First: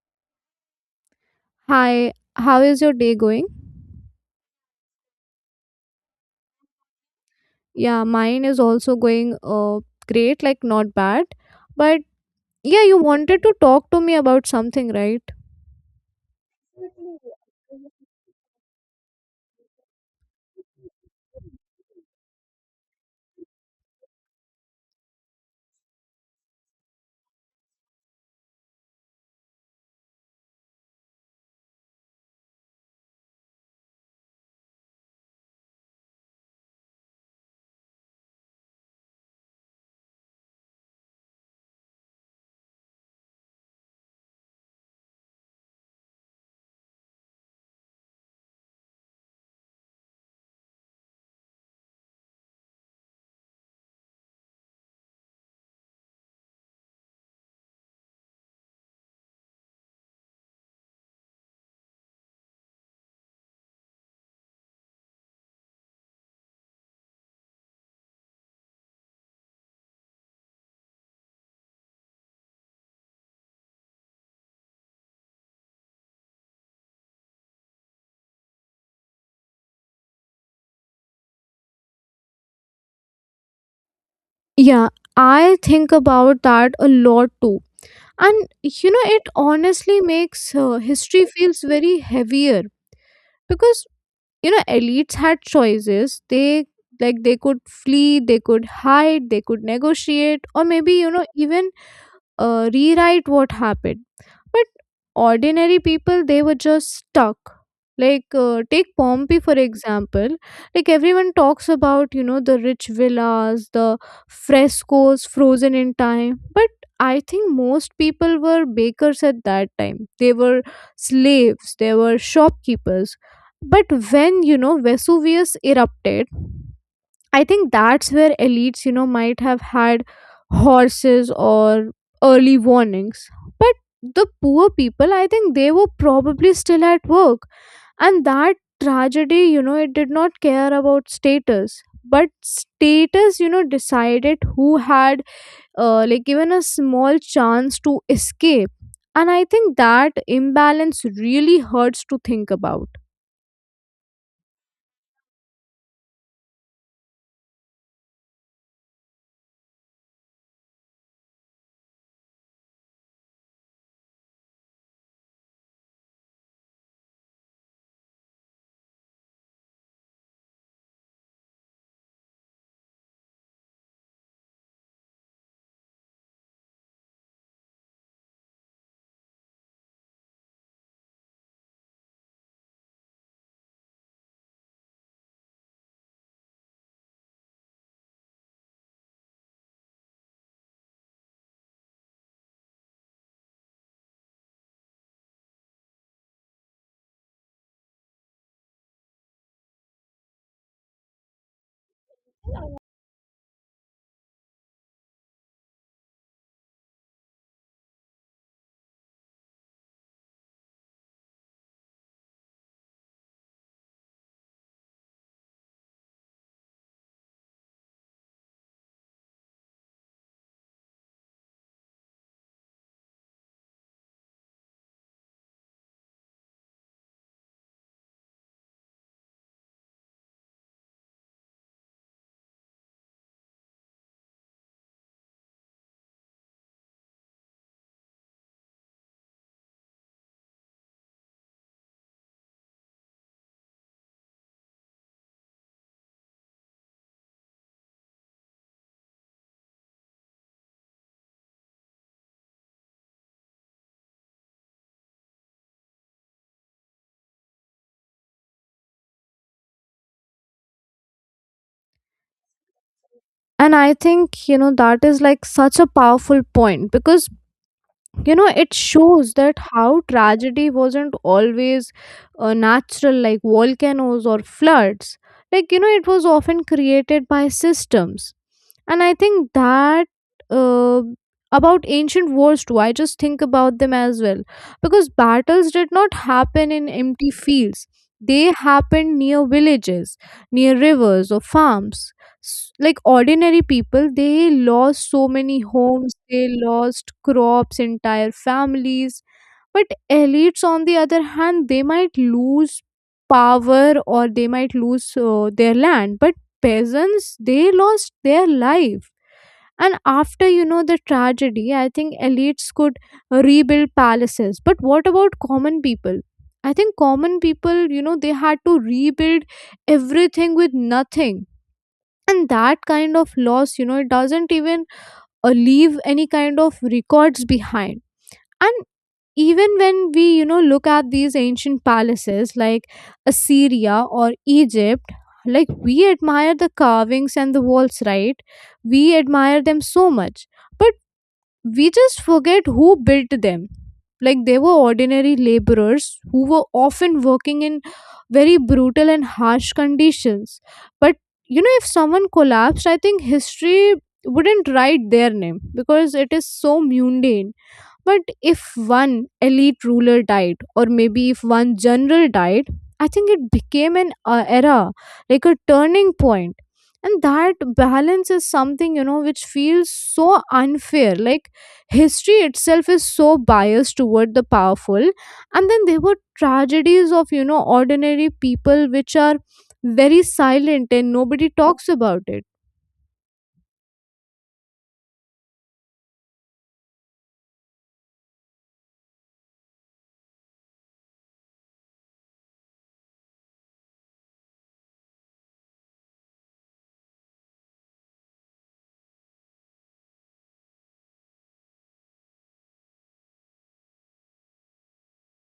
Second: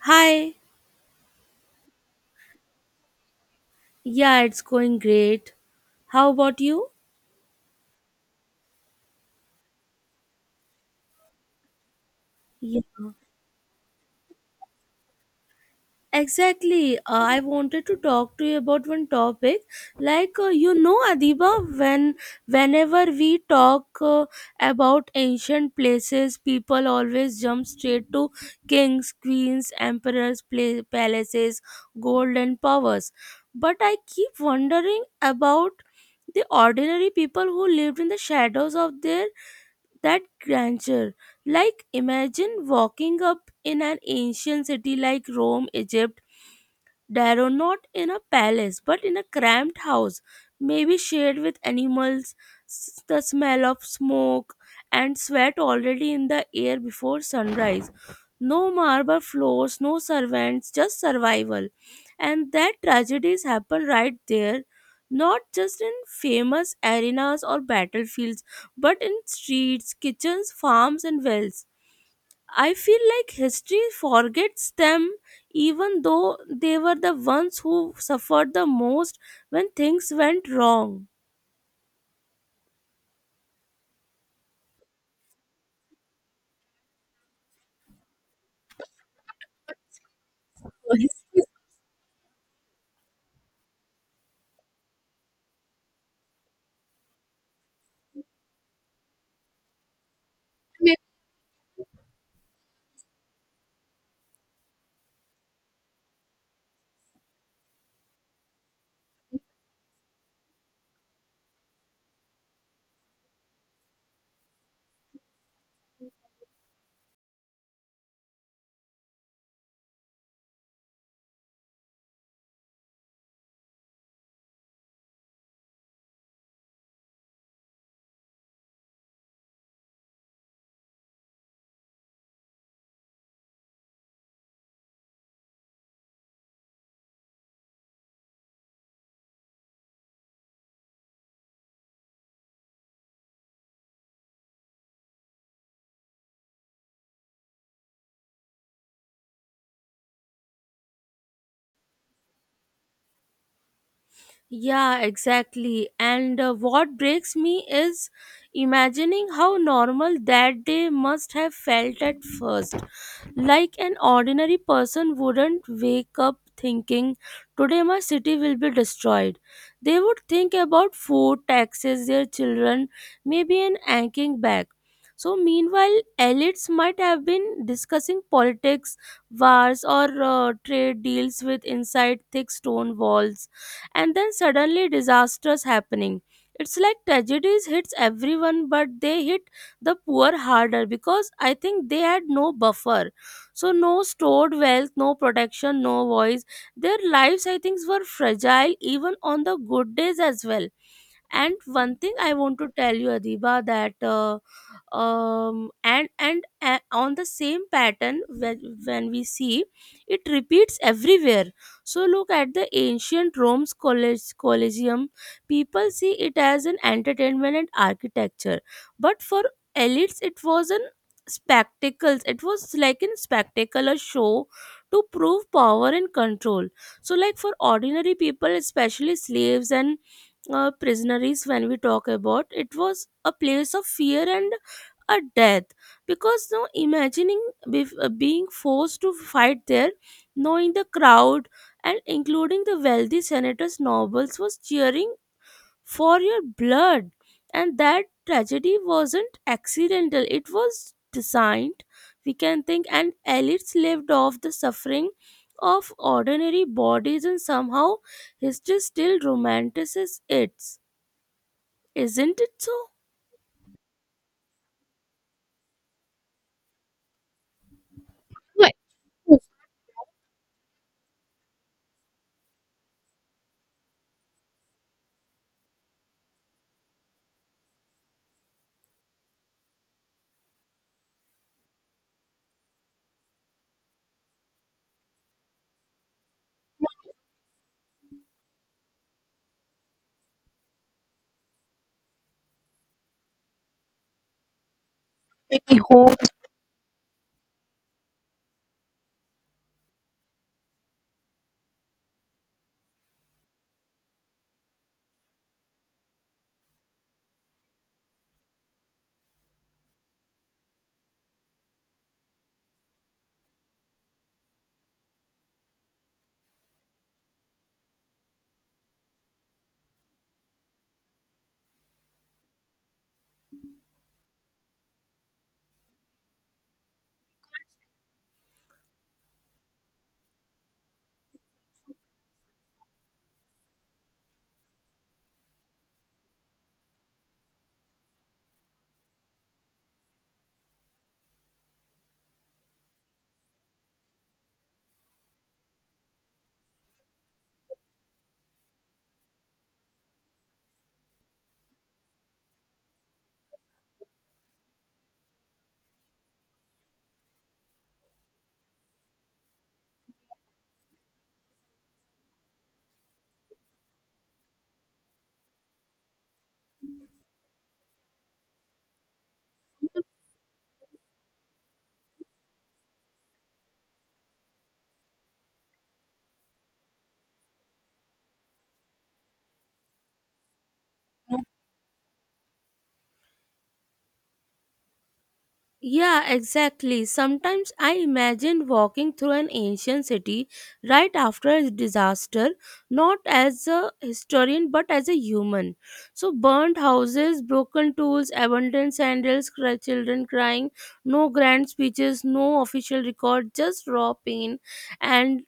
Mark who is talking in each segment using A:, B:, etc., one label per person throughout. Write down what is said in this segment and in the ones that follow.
A: Hi,
B: Hi, how is your day going?
A: yeah, it's going great. How about you?
B: Yeah, mine is also going great, like not bad. But
A: Yeah,
B: yeah, you wanted to talk to me about something, right?
A: exactly. I wanted to talk to you about one topic. Adiba, when whenever we talk about ancient places, people always jump straight to kings, queens, emperors, pla palaces, gold and powers. But I keep wondering about the ordinary people who lived in the shadows of their that grandeur. Imagine walking up in an ancient city like Rome, Egypt Darrow, not in a palace but in a cramped house, maybe shared with animals, the smell of smoke and sweat already in the air before sunrise. No marble floors, no servants, just survival. And that tragedies happen right there, not just in famous arenas or battlefields, but in streets, kitchens, farms, and wells. I feel like history forgets them even though they were the ones who suffered the most when things went wrong.
B: Yeah, I think about that a lot too. And it honestly makes history feels very heavier because elites had choices. They like they could flee, they could hide, they could negotiate, or maybe even rewrite what happened, but ordinary people they were just stuck, like take Pompeii for example. Like everyone talks about the rich villas, the frescoes frozen in time, but I think most people were bakers at that time, they were slaves, they were shopkeepers. But when Vesuvius erupted, I think that's where elites, might have had horses or early warnings. But the poor people, I think they were probably still at work. And that tragedy, it did not care about status. But status, decided who had, like, given a small chance to escape. And I think that imbalance really hurts to think about.
A: Yeah, exactly. And what breaks me is imagining how normal that day must have felt at first. Like an ordinary person wouldn't wake up thinking, today my city will be destroyed. They would think about food, taxes, their children, maybe an aching back. So, meanwhile, elites might have been discussing politics, wars, or trade deals with inside thick stone walls, and then suddenly disasters happening. It's like tragedies hits everyone, but they hit the poor harder because I think they had no buffer. So no stored wealth, no protection, no voice. Their lives, I think, were fragile even on the good days as well. And one thing I want to tell you, Adiba, that and on the same pattern when we see it repeats everywhere. So look at the ancient Rome's college Colosseum. People see it as an entertainment and architecture, but for elites it was an spectacles it was like a spectacle or show to prove power and control. So like for ordinary people, especially slaves and prisoners, when we talk about it was a place of fear and a death, because no imagining being forced to fight there, knowing the crowd, and including the wealthy senators nobles was cheering for your blood. And that tragedy wasn't accidental, it was designed, we can think, and elites lived off the suffering of ordinary bodies, and somehow history still romanticizes it, isn't it so?
B: And I think, that is like such a powerful point, because it shows that how tragedy wasn't always natural, like volcanoes or floods. Like it was often created by systems. And I think that uh, about ancient wars too, I just think about them as well, because battles did not happen in empty fields, they happened near villages, near rivers or farms. Like ordinary people, they lost so many
A: I
B: homes,
A: hope
B: they lost crops, entire families. But elites on the other hand, they might lose power, or they might lose their land, but peasants, they lost their life. And after the tragedy, I think elites could rebuild palaces, but what about common people? I think common people, they had to rebuild everything with nothing. And that kind of loss, it doesn't even leave any kind of records behind. And even when we look at these ancient palaces like Assyria or Egypt, like we admire the carvings and the walls, right? We admire them so much. But we just forget who built them. Like they were ordinary laborers who were often working in very brutal and harsh conditions. But if someone collapsed, I think history wouldn't write their name because it is so mundane. But if one elite ruler died, or maybe if one general died, I think it became an era, like a turning point. And that balance is something, which feels so unfair. Like history itself is so biased toward the powerful. And then there were tragedies of, ordinary people which are very silent and
A: so.
B: nobody talks about it.
A: Yeah, exactly. Sometimes I imagine walking through an ancient city right after a disaster, not as a historian but as a human. So, burnt houses, broken tools, abandoned sandals, children crying, no grand speeches, no official record, just raw pain. And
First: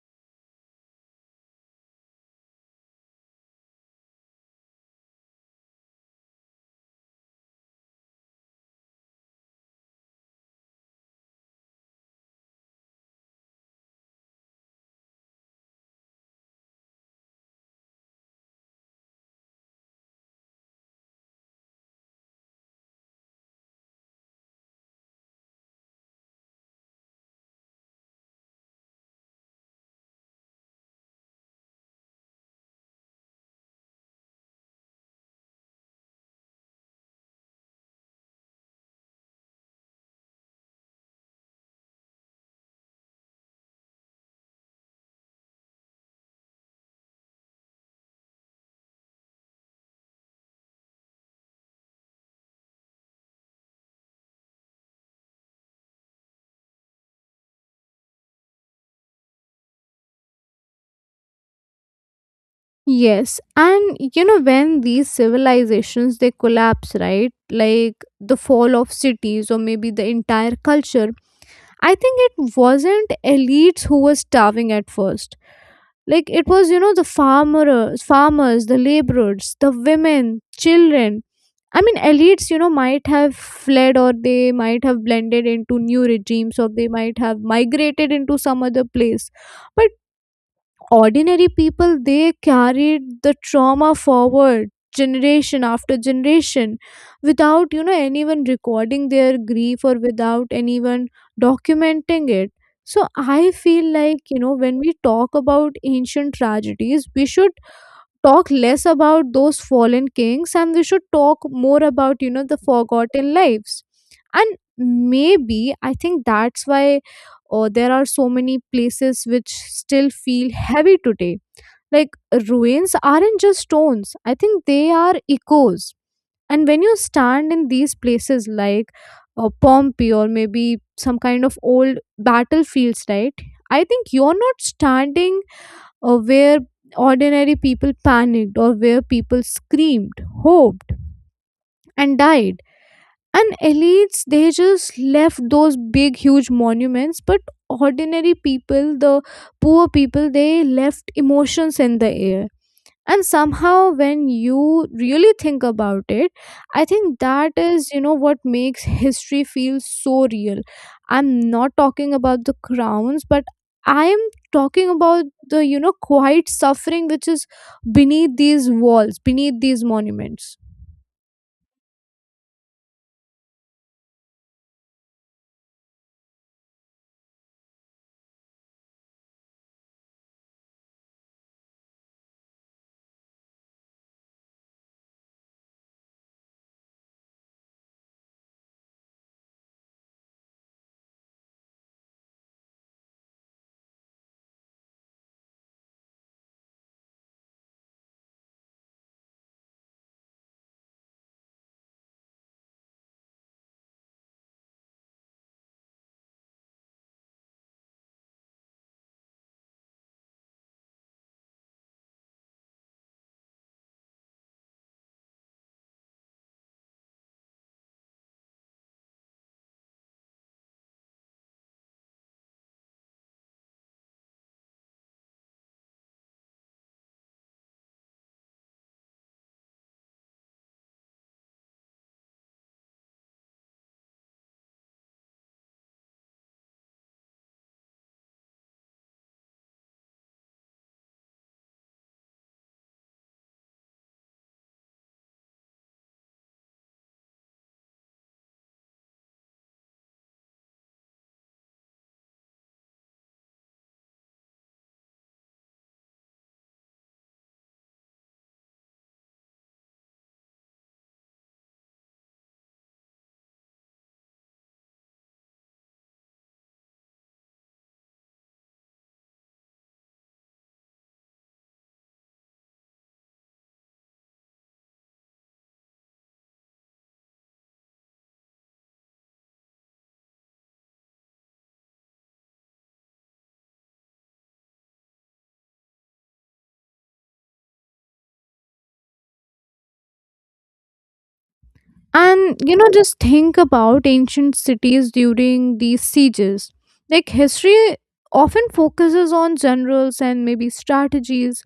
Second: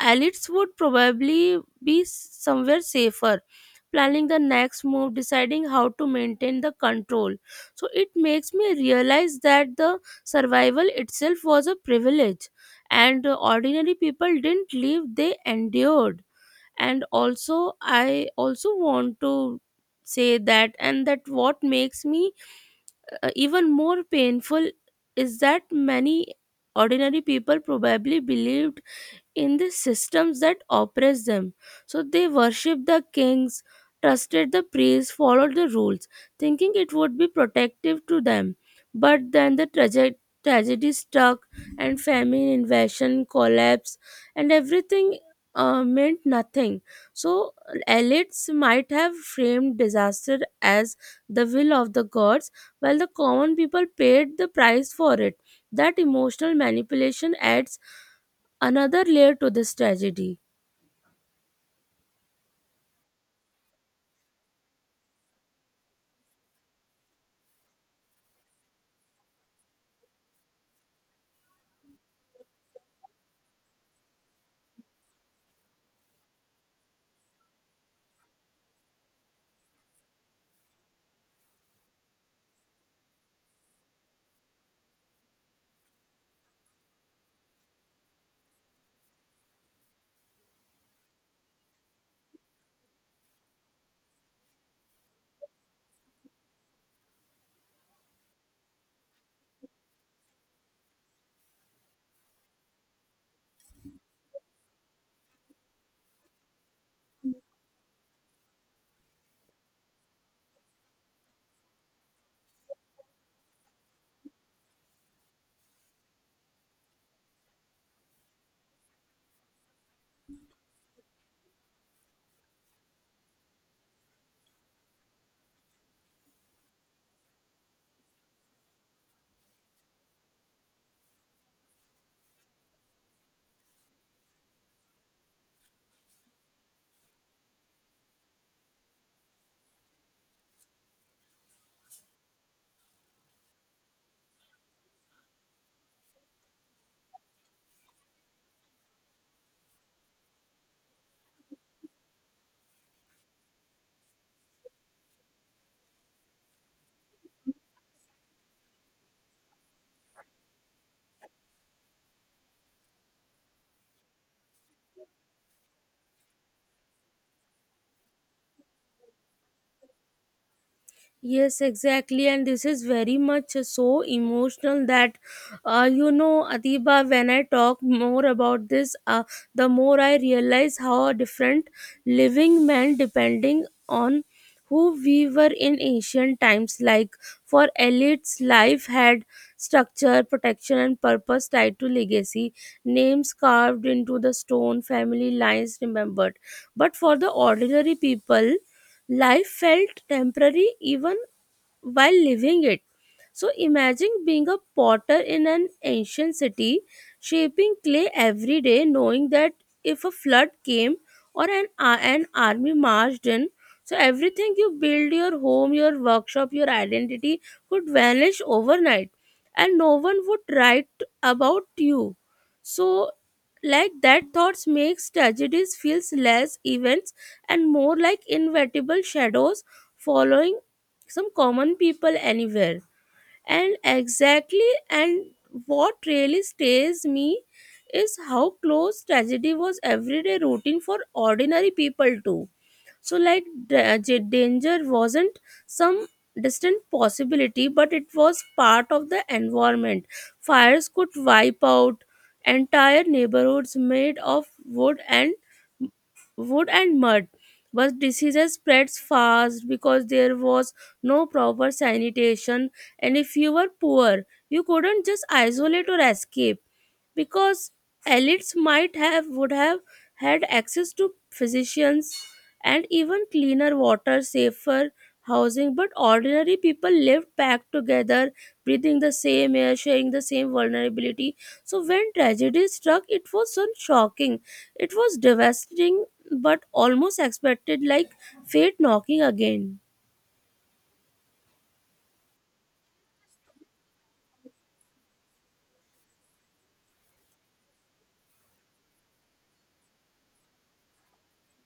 A: elites would probably be somewhere safer planning the next move, deciding how to maintain the control. So it makes me realize that the survival itself was a privilege, and ordinary people didn't live, they endured. And also, I also want to say that, and that what makes me even more painful is that many ordinary people probably believed in the systems that oppress them. So they worshiped the kings, trusted the priests, followed the rules, thinking it would be protective to them. But then the tragedy struck, and famine, invasion, collapse, and everything meant nothing. So elites might have framed disaster as the will of the gods, while the common people paid the price for it. That emotional manipulation adds another layer to this tragedy.
B: Yes, and when these civilizations they collapse, right? Like the fall of cities, or maybe the entire culture. I think it wasn't elites who were starving at first. Like it was, the farmers, the laborers, the women, children. I mean, elites, might have fled, or they might have blended into new regimes, or they might have migrated into some other place. But ordinary people, they carried the trauma forward, generation after generation, without anyone recording their grief, or without anyone documenting it. So I feel like when we talk about ancient tragedies, we should talk less about those fallen kings, and we should talk more about the forgotten lives. And maybe, I think that's why there are so many places which still feel heavy today. Like ruins aren't just stones, I think they are echoes. And when you stand in these places, like Pompeii or maybe some kind of old battlefields, right? I think you're not standing where ordinary people panicked, or where people screamed, hoped, and died. And elites, they just left those big huge monuments, but ordinary people, the poor people, they left emotions in the air. And somehow, when you really think about it, I think that is what makes history feel so real. I'm not talking about the crowns, but I am talking about the quiet suffering which is beneath these walls, beneath these monuments.
A: Yes, exactly, and this is very much so emotional that, Adiba, when I talk more about this, the more I realize how different living men depending on who we were in ancient times. Like for elites, life had structure, protection and purpose tied to legacy, names carved into the stone, family lines remembered. But for the ordinary people, life felt temporary even while living it. So imagine being a potter in an ancient city, shaping clay every day, knowing that if a flood came or an army marched in, so everything you build, your home, your workshop, your identity could vanish overnight, and no one would write about you. So like that thoughts makes tragedies feels less events and more like inevitable shadows following some common people anywhere. And exactly, and what really stays me is how close tragedy was everyday routine for ordinary people too. So, danger wasn't some distant possibility, but it was part of the environment. Fires could wipe out entire neighborhoods made of wood and mud. But diseases spreads fast because there was no proper sanitation, and if you were poor, you couldn't just isolate or escape, because elites might have would have had access to physicians and even cleaner water, safer housing. But ordinary people lived packed together, breathing the same air, sharing the same vulnerability. So when tragedy struck, it was so shocking, it was devastating, but almost expected, like fate knocking again.
B: And just think about ancient cities during these sieges. Like history often focuses on generals and maybe strategies.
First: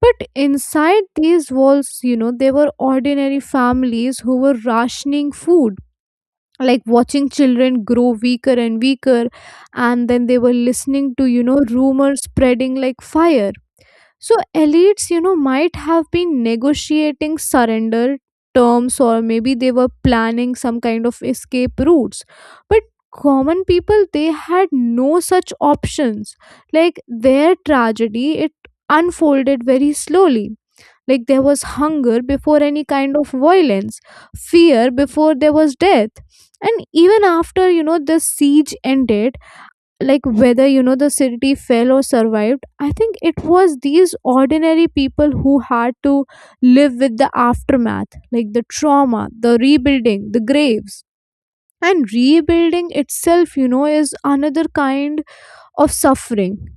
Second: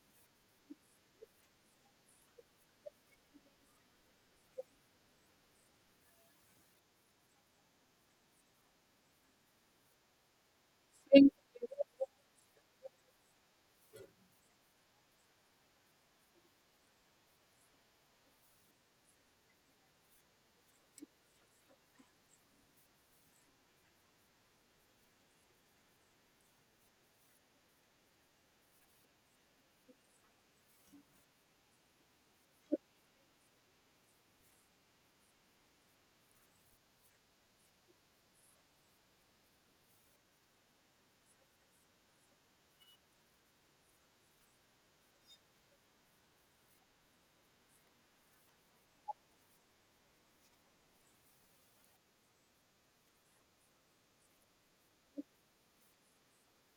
B: But inside these walls, there were ordinary families who were rationing food, like watching children grow weaker and weaker. And then they were listening to, rumors spreading like fire. So elites, might have been negotiating surrender terms, or maybe they were planning some kind of escape routes. But common people, they had no such options. Like their tragedy, it unfolded very slowly. Like there was hunger before any kind of violence, fear before there was death. And even after, the siege ended, like whether, the city fell or survived, I think it was these ordinary people who had to live with the aftermath, like the trauma, the rebuilding, the graves. And rebuilding itself, is another kind of suffering.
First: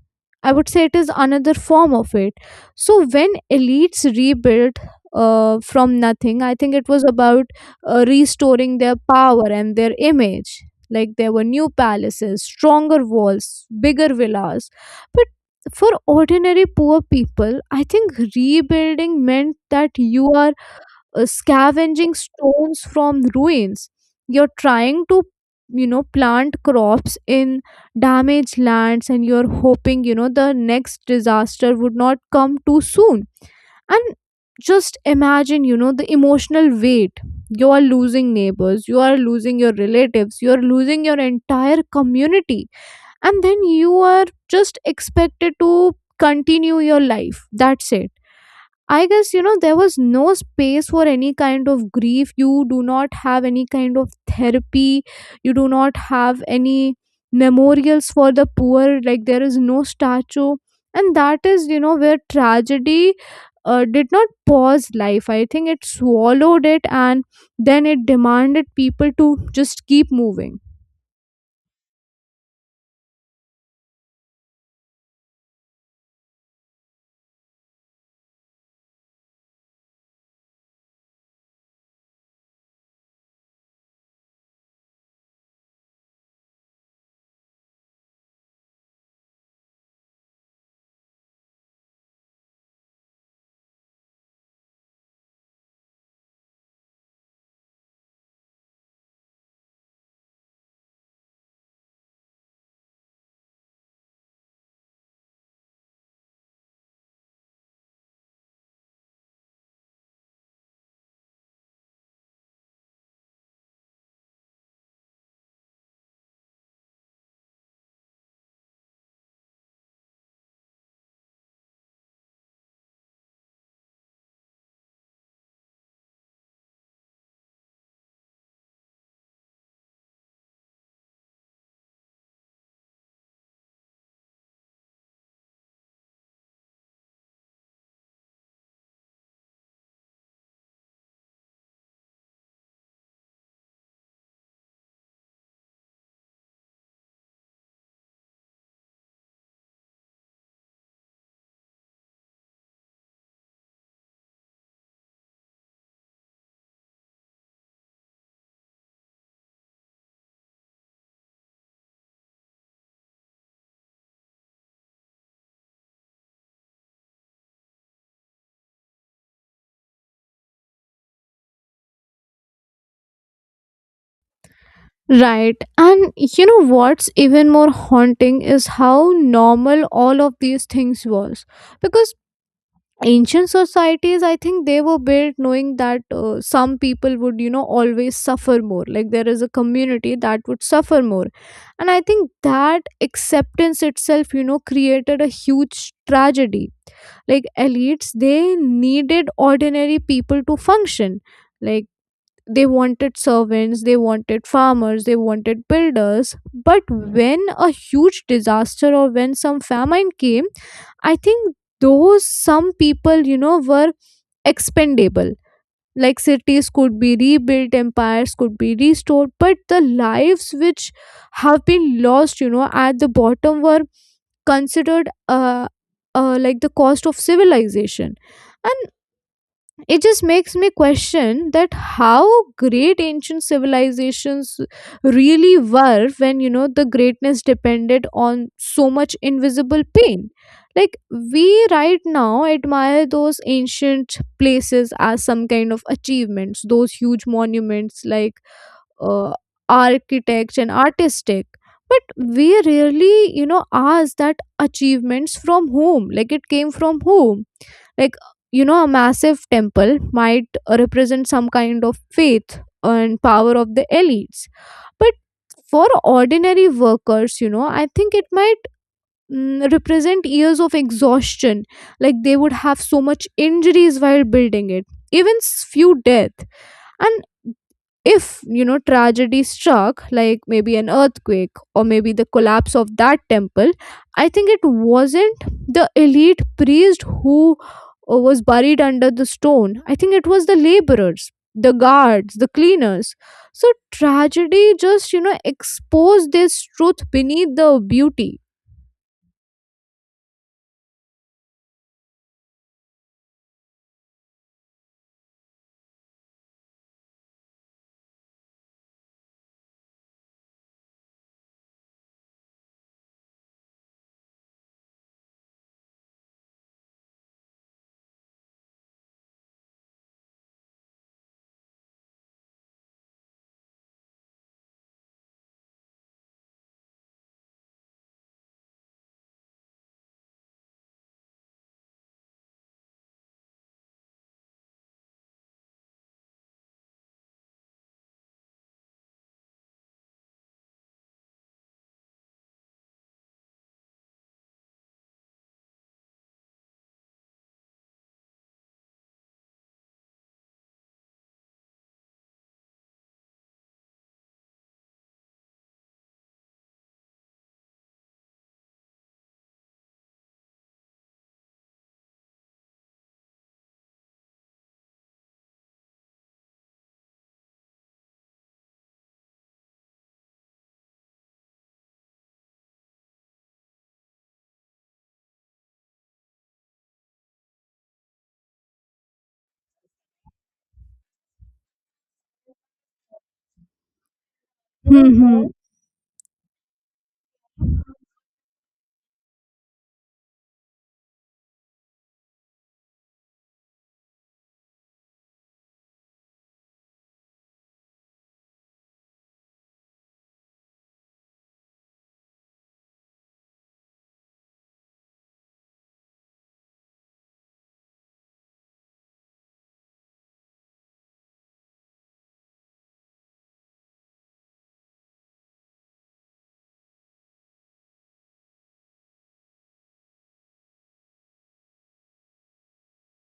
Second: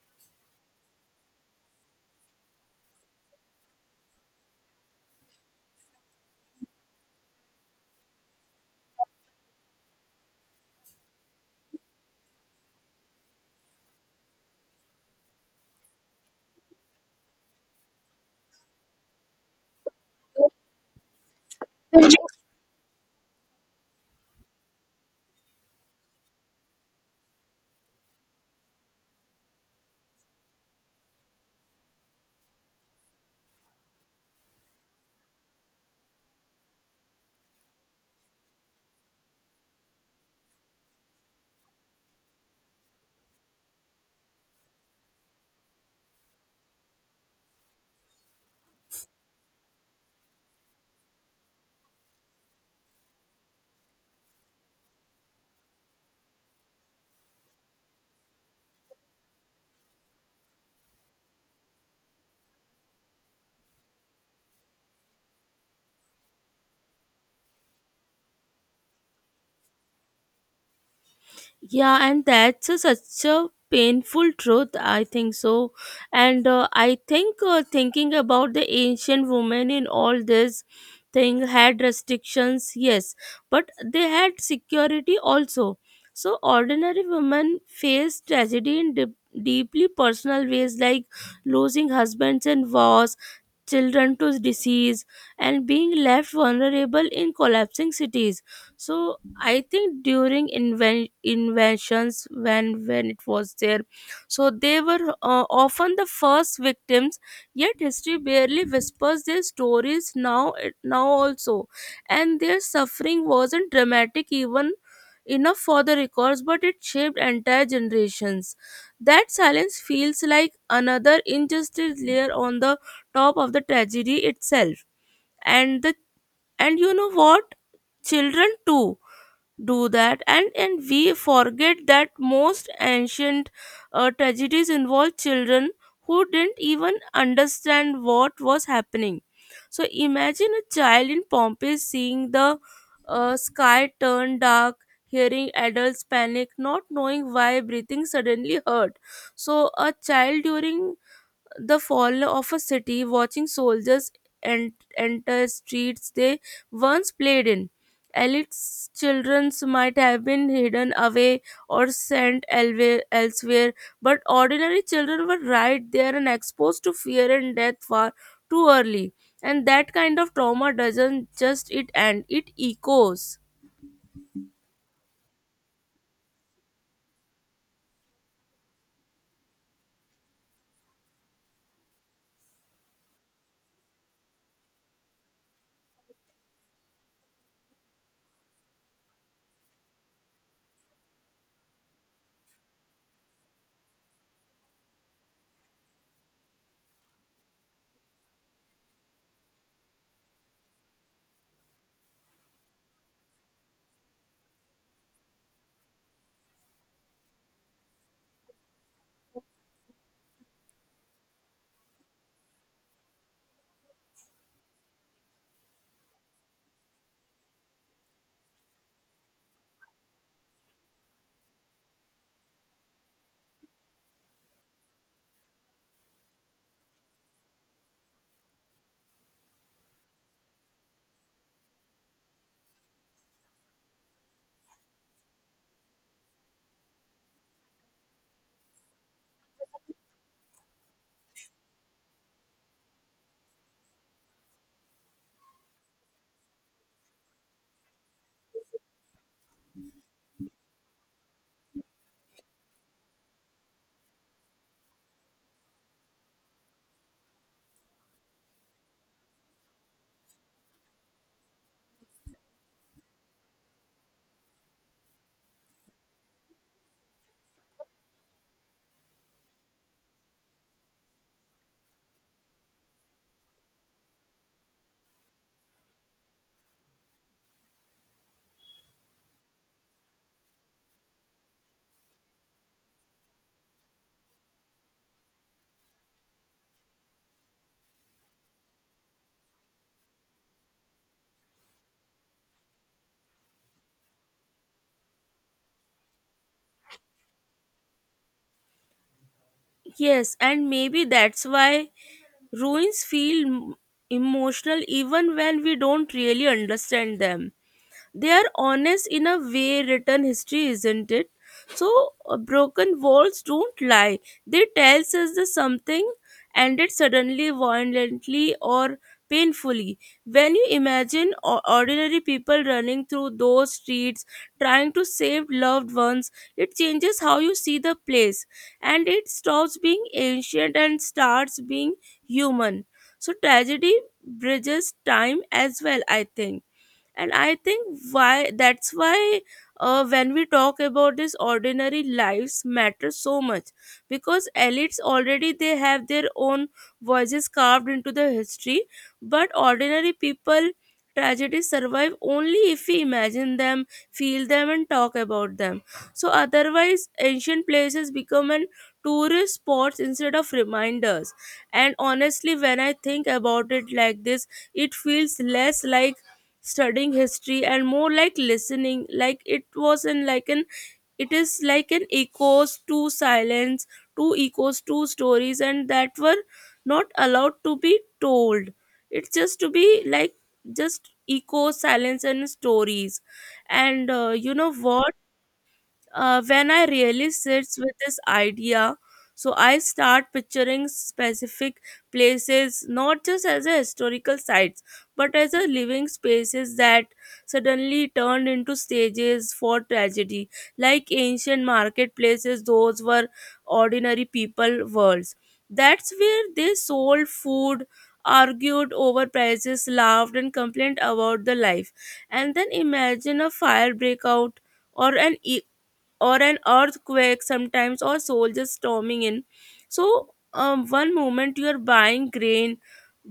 B: I would say it is another form of it. So when elites rebuilt from nothing, I think it was about restoring their power and their image. Like there were new palaces, stronger walls, bigger villas. But for ordinary poor people, I think rebuilding meant that you are scavenging stones from ruins, you're trying to plant crops in damaged lands, and you're hoping the next disaster would not come too soon. And just imagine the emotional weight, you are losing neighbors, you are losing your relatives, you are losing your entire community, and then you are just expected to continue your life, that's it. I guess, there was no space for any kind of grief. You do not have any kind of therapy. You do not have any memorials for the poor. Like, there is no statue. And that is, where tragedy did not pause life. I think it swallowed it, and then it demanded people to just keep moving.
A: Yeah, and that's a, such a painful truth, I think so. And I think thinking about the ancient women in all this thing had restrictions, yes, but they had security also. So, ordinary women faced tragedy in deeply personal ways, like losing husbands and wars, children to disease, and being left vulnerable in collapsing cities. So I think during inventions, when it was there, so they were often the first victims, yet history barely whispers their stories now, now also. And their suffering wasn't dramatic even enough for the records, but it shaped entire generations. That silence feels like another injustice layer on the top of the tragedy itself. And the and you know what, children too do that. And we forget that most ancient tragedies involve children who didn't even understand what was happening. So imagine a child in Pompeii seeing the sky turn dark, hearing adults panic, not knowing why, breathing suddenly hurt. So a child during the fall of a city watching soldiers enter streets they once played in. Elite's children might have been hidden away or sent elsewhere, but ordinary children were right there and exposed to fear and death far too early. And that kind of trauma doesn't just it end, it echoes.
B: Right. And you know what's even more haunting is how normal all of these things was, because ancient societies, I think they were built knowing that some people would always suffer more. Like there is a community that would suffer more. And I think that acceptance itself created a huge tragedy. Like elites, they needed ordinary people to function. Like they wanted servants, they wanted farmers, they wanted builders. But when a huge disaster, or when some famine came, I think those some people, were expendable. Like cities could be rebuilt, empires could be restored, but the lives which have been lost, at the bottom were considered like the cost of civilization. And it just makes me question that how great ancient civilizations really were, when the greatness depended on so much invisible pain. Like we right now admire those ancient places as some kind of achievements, those huge monuments, like uh, architects and artistic. But we rarely ask that achievements from whom, like it came from whom. Like a massive temple might represent some kind of faith and power of the elites. But for ordinary workers, I think it might represent years of exhaustion. Like they would have so much injuries while building it, even few death. And if tragedy struck, like maybe an earthquake, or maybe the collapse of that temple, I think it wasn't the elite priest who was buried under the stone. I think it was the laborers, the guards, the cleaners. So tragedy just exposed this truth beneath the beauty.
A: Yes, and maybe that's why ruins feel emotional even when we don't really understand them. They are honest in a way written history isn't it. So broken walls don't lie, they tells us the something ended suddenly, violently or painfully. When you imagine ordinary people running through those streets trying to save loved ones, it changes how you see the place, and it stops being ancient and starts being human. So tragedy bridges time as well, I think. And I think why that's why when we talk about this, ordinary lives matter so much, because elites already they have their own voices carved into the history, but ordinary people tragedies survive only if we imagine them, feel them and talk about them. So otherwise ancient places become an tourist spots instead of reminders. And honestly, when I think about it like this, it feels less like studying history and more like listening, like it was in like an it is like an echoes to silence, two echoes to stories and that were not allowed to be told. It's just to be like just echo silence and stories. And you know what,
B: Hmm.
A: when I really sits with this idea, so I start picturing specific places not just as a historical sites, but as a living spaces that suddenly turned into stages for tragedy, like ancient marketplaces. Those were ordinary people worlds. That's where they sold food, argued over prices, laughed, and complained about the life. And then imagine a fire breakout or an e- or an earthquake sometimes or soldiers storming in. So one moment you are buying grain,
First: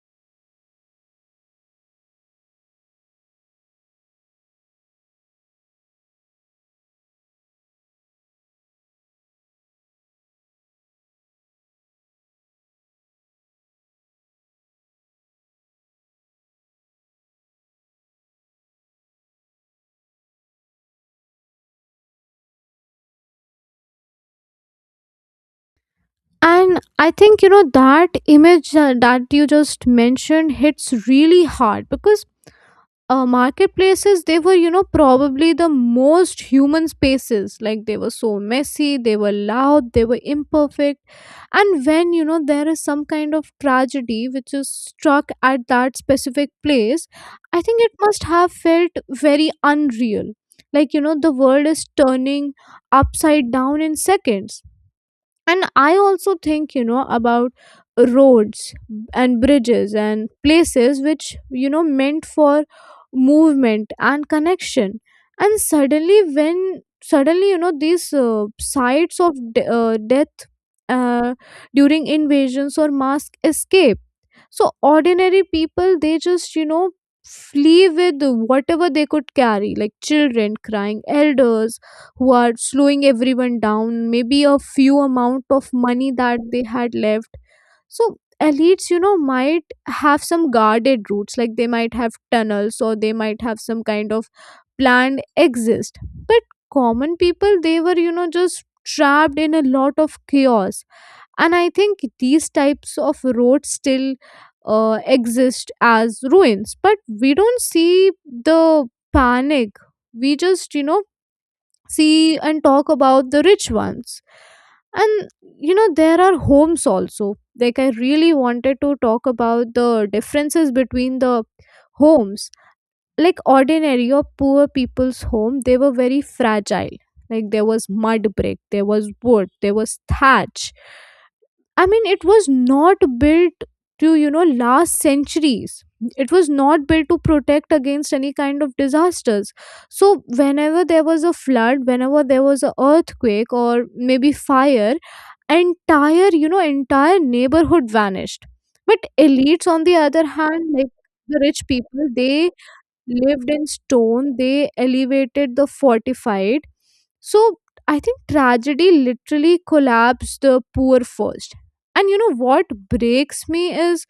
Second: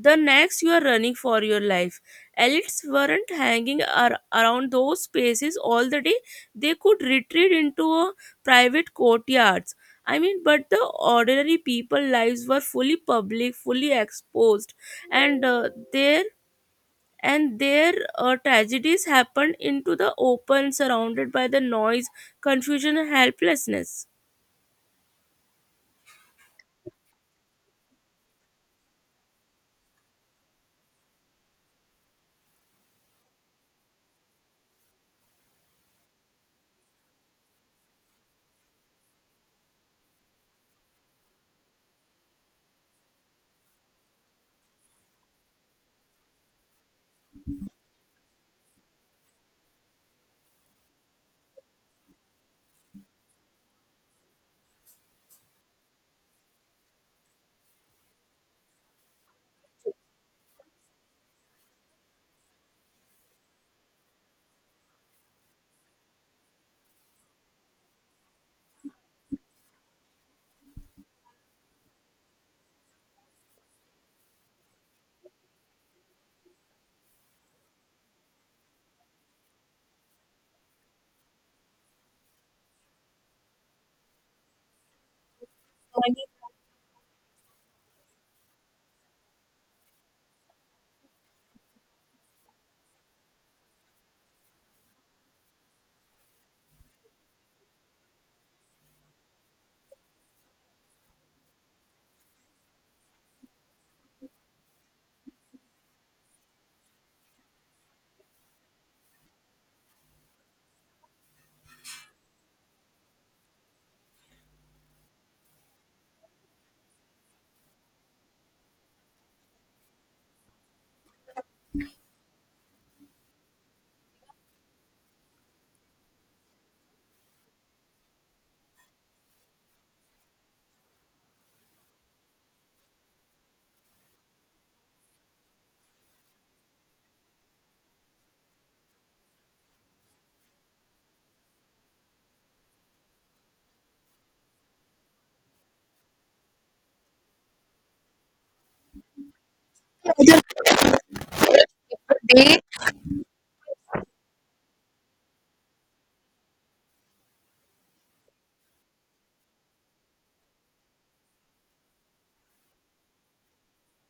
A: the next you are running for your life. Elites weren't hanging around those spaces all the day, they could retreat into a private courtyards, I mean. But the ordinary people lives were fully public, fully exposed, and their tragedies happened into the open, surrounded by the noise, confusion and helplessness.
B: And I think, that image that you just mentioned hits really hard, because marketplaces they were probably the most human spaces. Like they were so messy, they were loud, they were imperfect. And when there is some kind of tragedy which is struck at that specific place, I think it must have felt very unreal. Like the world is turning upside down in seconds. And I also think about roads and bridges and places which meant for movement and connection. And suddenly, these sites of death uh, during invasions or mass escape. So ordinary people, they just flee with whatever they could carry, like children crying, elders who are slowing everyone down, maybe a few amount of money that they had left. So elites, might have some guarded routes, like they might have tunnels, or they might have some kind of planned exist. But common people, they were just trapped in a Lot of chaos. And I think these types of roads still exist as ruins, but we don't see the panic. We just, see and talk about the rich ones. And you know, there are homes also. Like, I really wanted to talk about the differences between the homes. Like, ordinary or poor people's home, they were very fragile. Like, there was mud brick, there was wood, there was thatch. I mean, it was not built to, last centuries. It was not built to protect against any kind of disasters. So whenever there was a flood, whenever there was an earthquake or maybe fire, entire, entire neighborhood vanished. But elites, on the other hand, like the rich people, they
A: they
B: lived in stone, they elevated, the fortified. So I think tragedy literally collapsed the poor first. And you know what breaks me is,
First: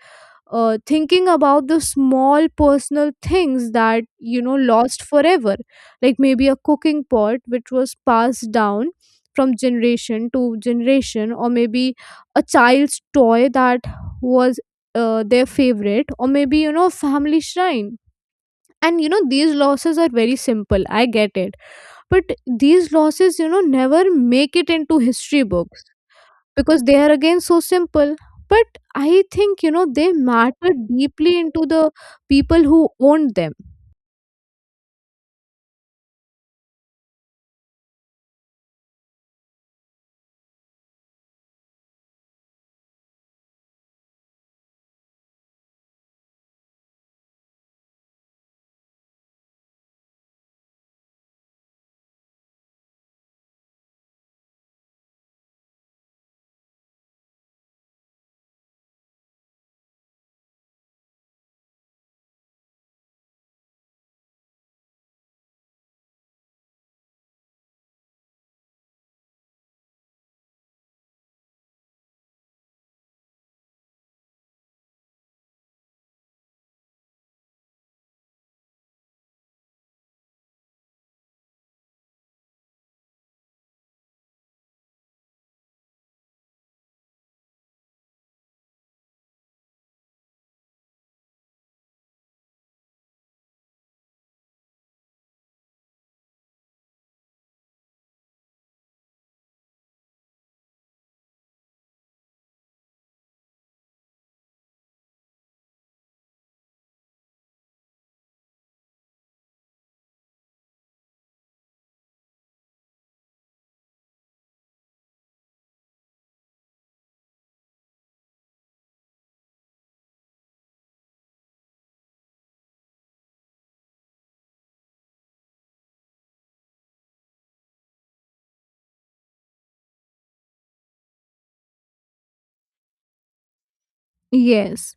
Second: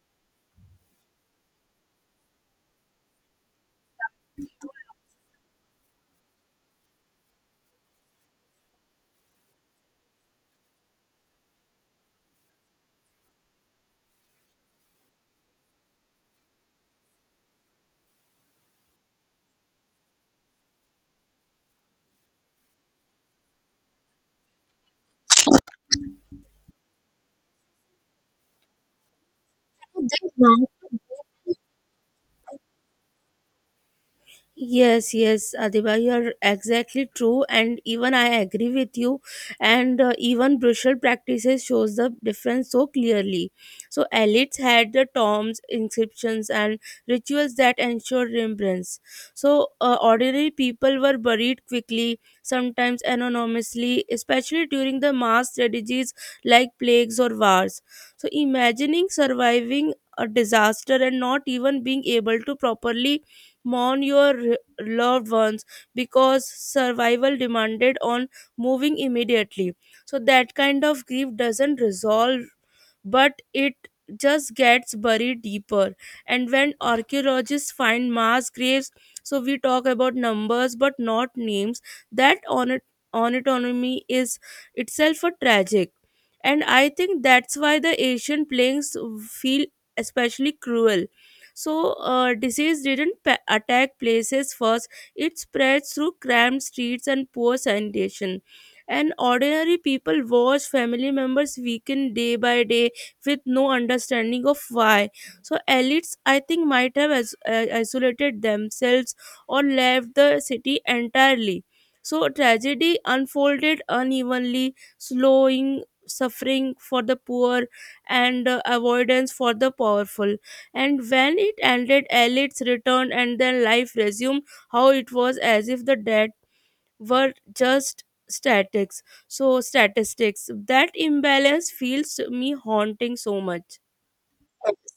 B: thinking about the small personal things that, you know, lost forever. Like, maybe a cooking pot which was passed down from generation to generation, or maybe a child's toy that was, their favorite, or maybe, you know, a family shrine. And you know, these losses are very simple, I get it. But these losses, you know, never make it into history books, because they are, again, so simple. But I think, you know, they
A: they want.
B: matter deeply into the people who owned them.
A: Yes, yes, Adiba, you are exactly true, and even I agree with you. And even brutal practices shows the difference so clearly. So elites had the tombs, inscriptions, and rituals that ensure remembrance. So ordinary people were buried quickly, sometimes anonymously, especially during the mass tragedies like plagues or wars. So imagining surviving a disaster and not even being able to properly mourn your loved ones because survival demanded on moving immediately, so that kind of grief doesn't resolve, but it just gets buried deeper. And when archaeologists find mass graves, so we talk about numbers but not names, that on autonomy is itself a tragic. And I think that's why the Asian plagues feel especially cruel. So, disease didn't attack places first, it spread through cramped streets and poor sanitation. And ordinary people watch family members weaken day by day with no understanding of why. So elites, I think, might have isolated themselves or left the city entirely. So tragedy unfolded unevenly, slowing suffering for the poor and avoidance for the powerful. And when it ended, elites returned and then life resumed how it was, as if the dead were just statics. So statistics. That imbalance feels me haunting so much.
B: Yes,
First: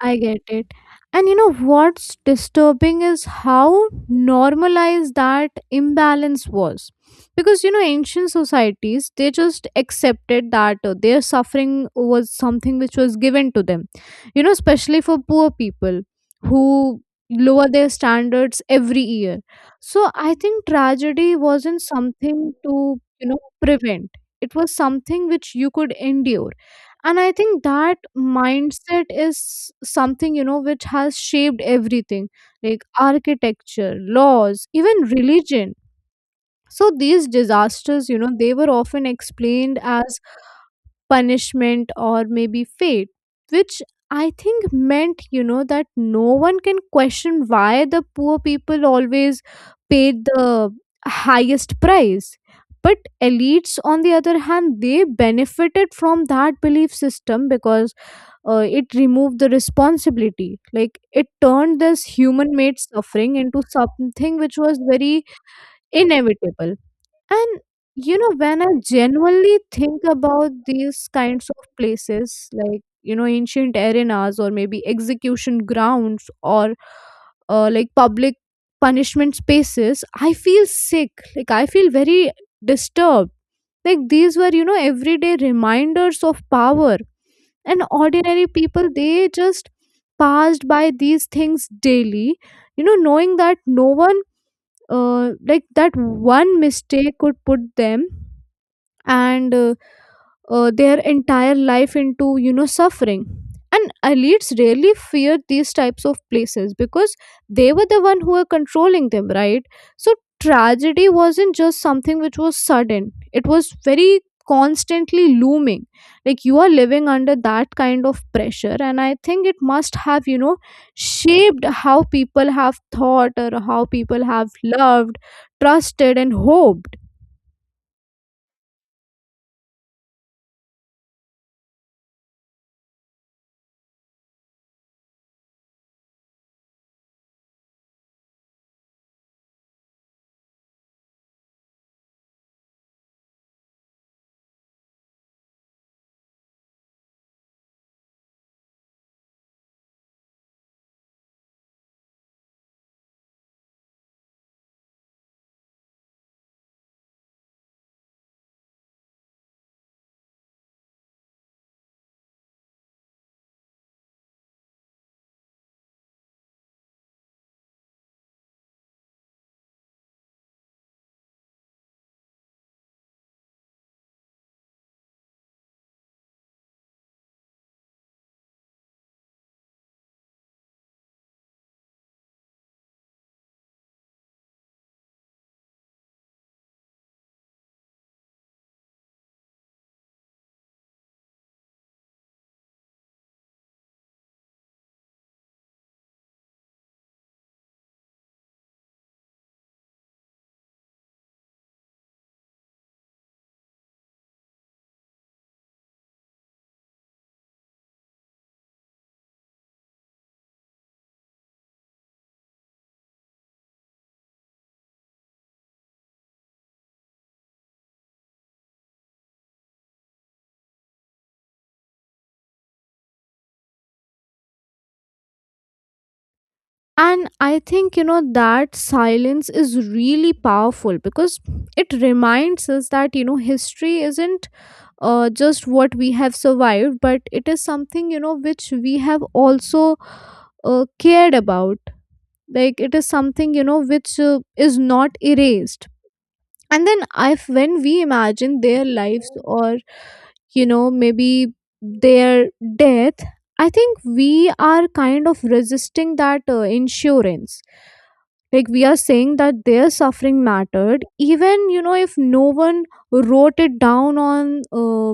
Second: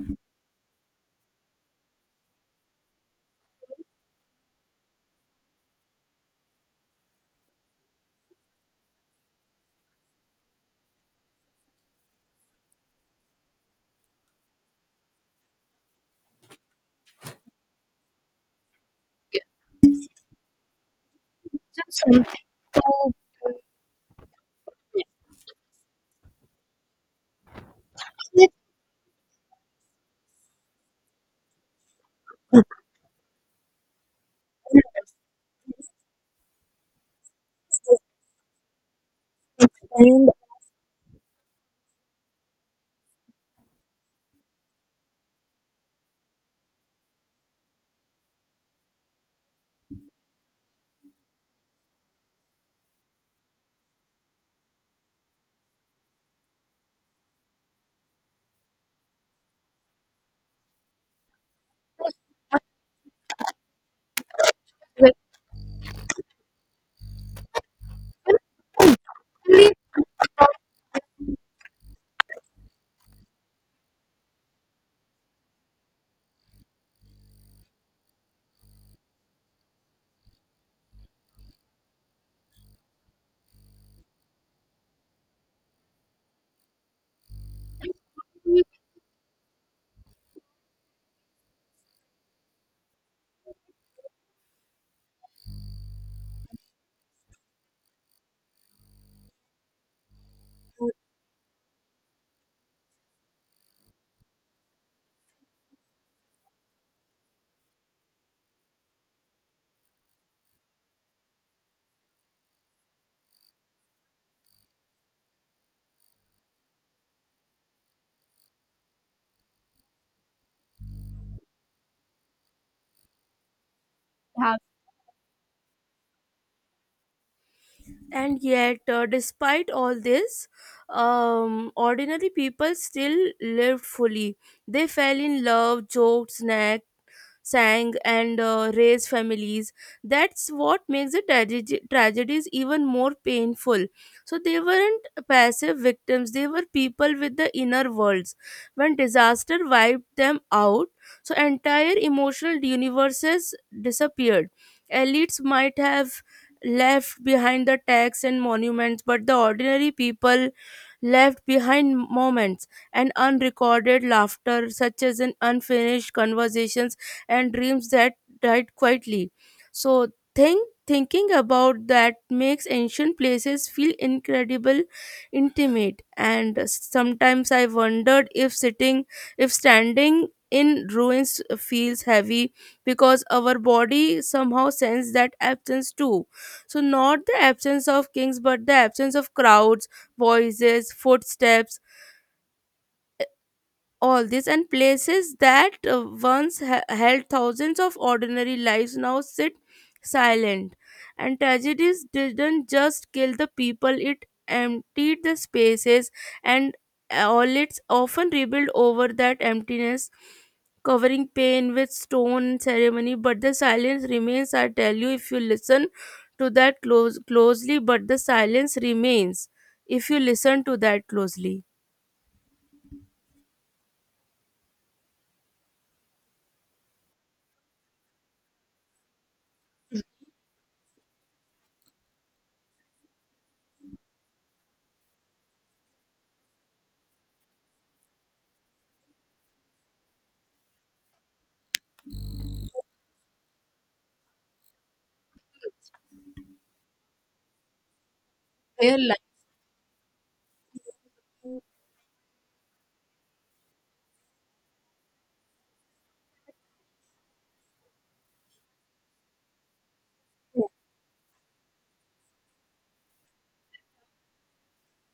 B: I get it. And you know what's disturbing is how normalized that imbalance was. Because you know, ancient societies, they just accepted that their suffering was something which was given to them, you know, especially for poor people who lower their standards every year. So I think tragedy wasn't
A: Something
B: something
A: to
B: to, you know, prevent, it was something which you could endure. And I think that
A: keep
B: mindset is something, you know, which has shaped everything, like architecture, laws, even religion. So these disasters, you know, they were often explained as
A: explained
B: punishment or maybe fate, which I think meant, you know, that no one can question why the poor people always paid the highest price. But elites, on the other hand, they benefited from that belief system, because it removed the responsibility. Like, it turned this human made suffering into something which was
A: with
B: very inevitable. And you know, when I genuinely think about these kinds of places, like, you know, ancient arenas, or maybe execution grounds, or like public punishment spaces, I feel sick. Like, I feel very disturbed. Like, these were, you know, everyday reminders of power. And ordinary
A: probably
B: people, they just passed by these things daily, you know, knowing that no one, like that one mistake could put them and their entire life into, you know, suffering. And elites really feared these types of places because they were the one who were controlling them, right? So tragedy wasn't just something which was sudden, it was very constantly looming. Like, you are living under that kind of pressure, and I think it must have, you know, shaped how people have thought, or how people have
A: have.
B: loved, trusted, and hoped.
A: And yet, despite all this, ordinary people still lived fully. They fell in love, joked, snacks, sang and raised families. That's what makes the tragedies even more painful. So they weren't passive victims, they were people with the inner worlds. When disaster wiped them out, so entire emotional universes disappeared. Elites might have left behind the tags and monuments, but the ordinary people left behind moments and unrecorded laughter, such as in unfinished conversations and dreams that died quietly. So, thinking about that makes ancient places feel incredible, intimate, and sometimes I wondered if standing in ruins feels heavy because our body somehow senses that absence too. So not the absence of kings but the absence of crowds, voices, footsteps, all this, and places that once held thousands of ordinary lives now sit silent. And tragedies didn't just kill the people, it emptied the spaces, and all its often rebuilt over that emptiness, covering pain with stone and ceremony, but the silence remains, I tell you, if you listen to that closely. But the silence remains if you listen to that closely,
B: And I think, you know, that silence is really powerful, because it reminds us that, you know, history isn't just what we have survived, but it is something, you know, which we have also cared about. Like, it is something, you know, which is not erased. And then if when we imagine their lives, or, you know, maybe their death, I think we are kind of resisting that insurance. Like, we are saying that their suffering mattered, even, you know, if no one wrote it down on,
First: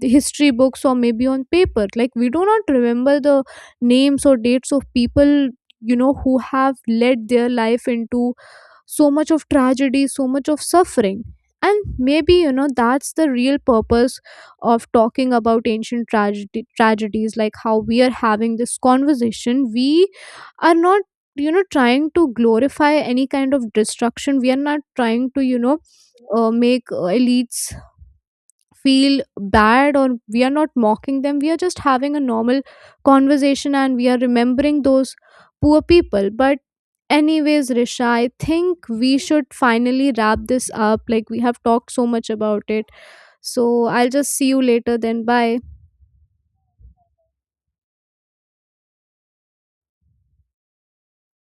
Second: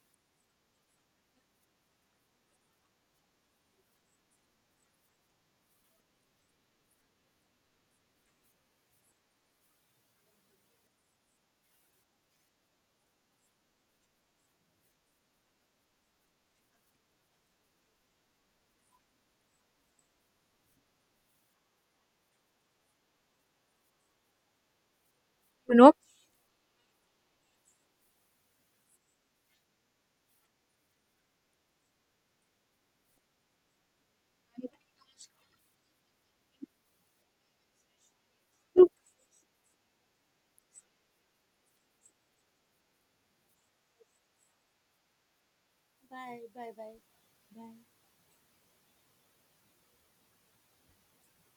B: the history books or maybe on paper. Like, we do not remember the names or dates of people, you know, who have led their life into so much of tragedy, so much of suffering. And maybe, you know, that's the real purpose of talking about ancient tragedy, tragedies, like how we are having this conversation. We are not, you know, trying to glorify any kind of destruction. We are not trying to, you
A: you
B: know,
A: know.
B: make elites feel bad, or we are not mocking them. We are just having a normal conversation, and we are remembering those poor people. But anyways, Risha, I think we should finally wrap this up. Like, we have talked so much about it. So I'll just see you later, then. Bye.
A: Bye, bye, bye.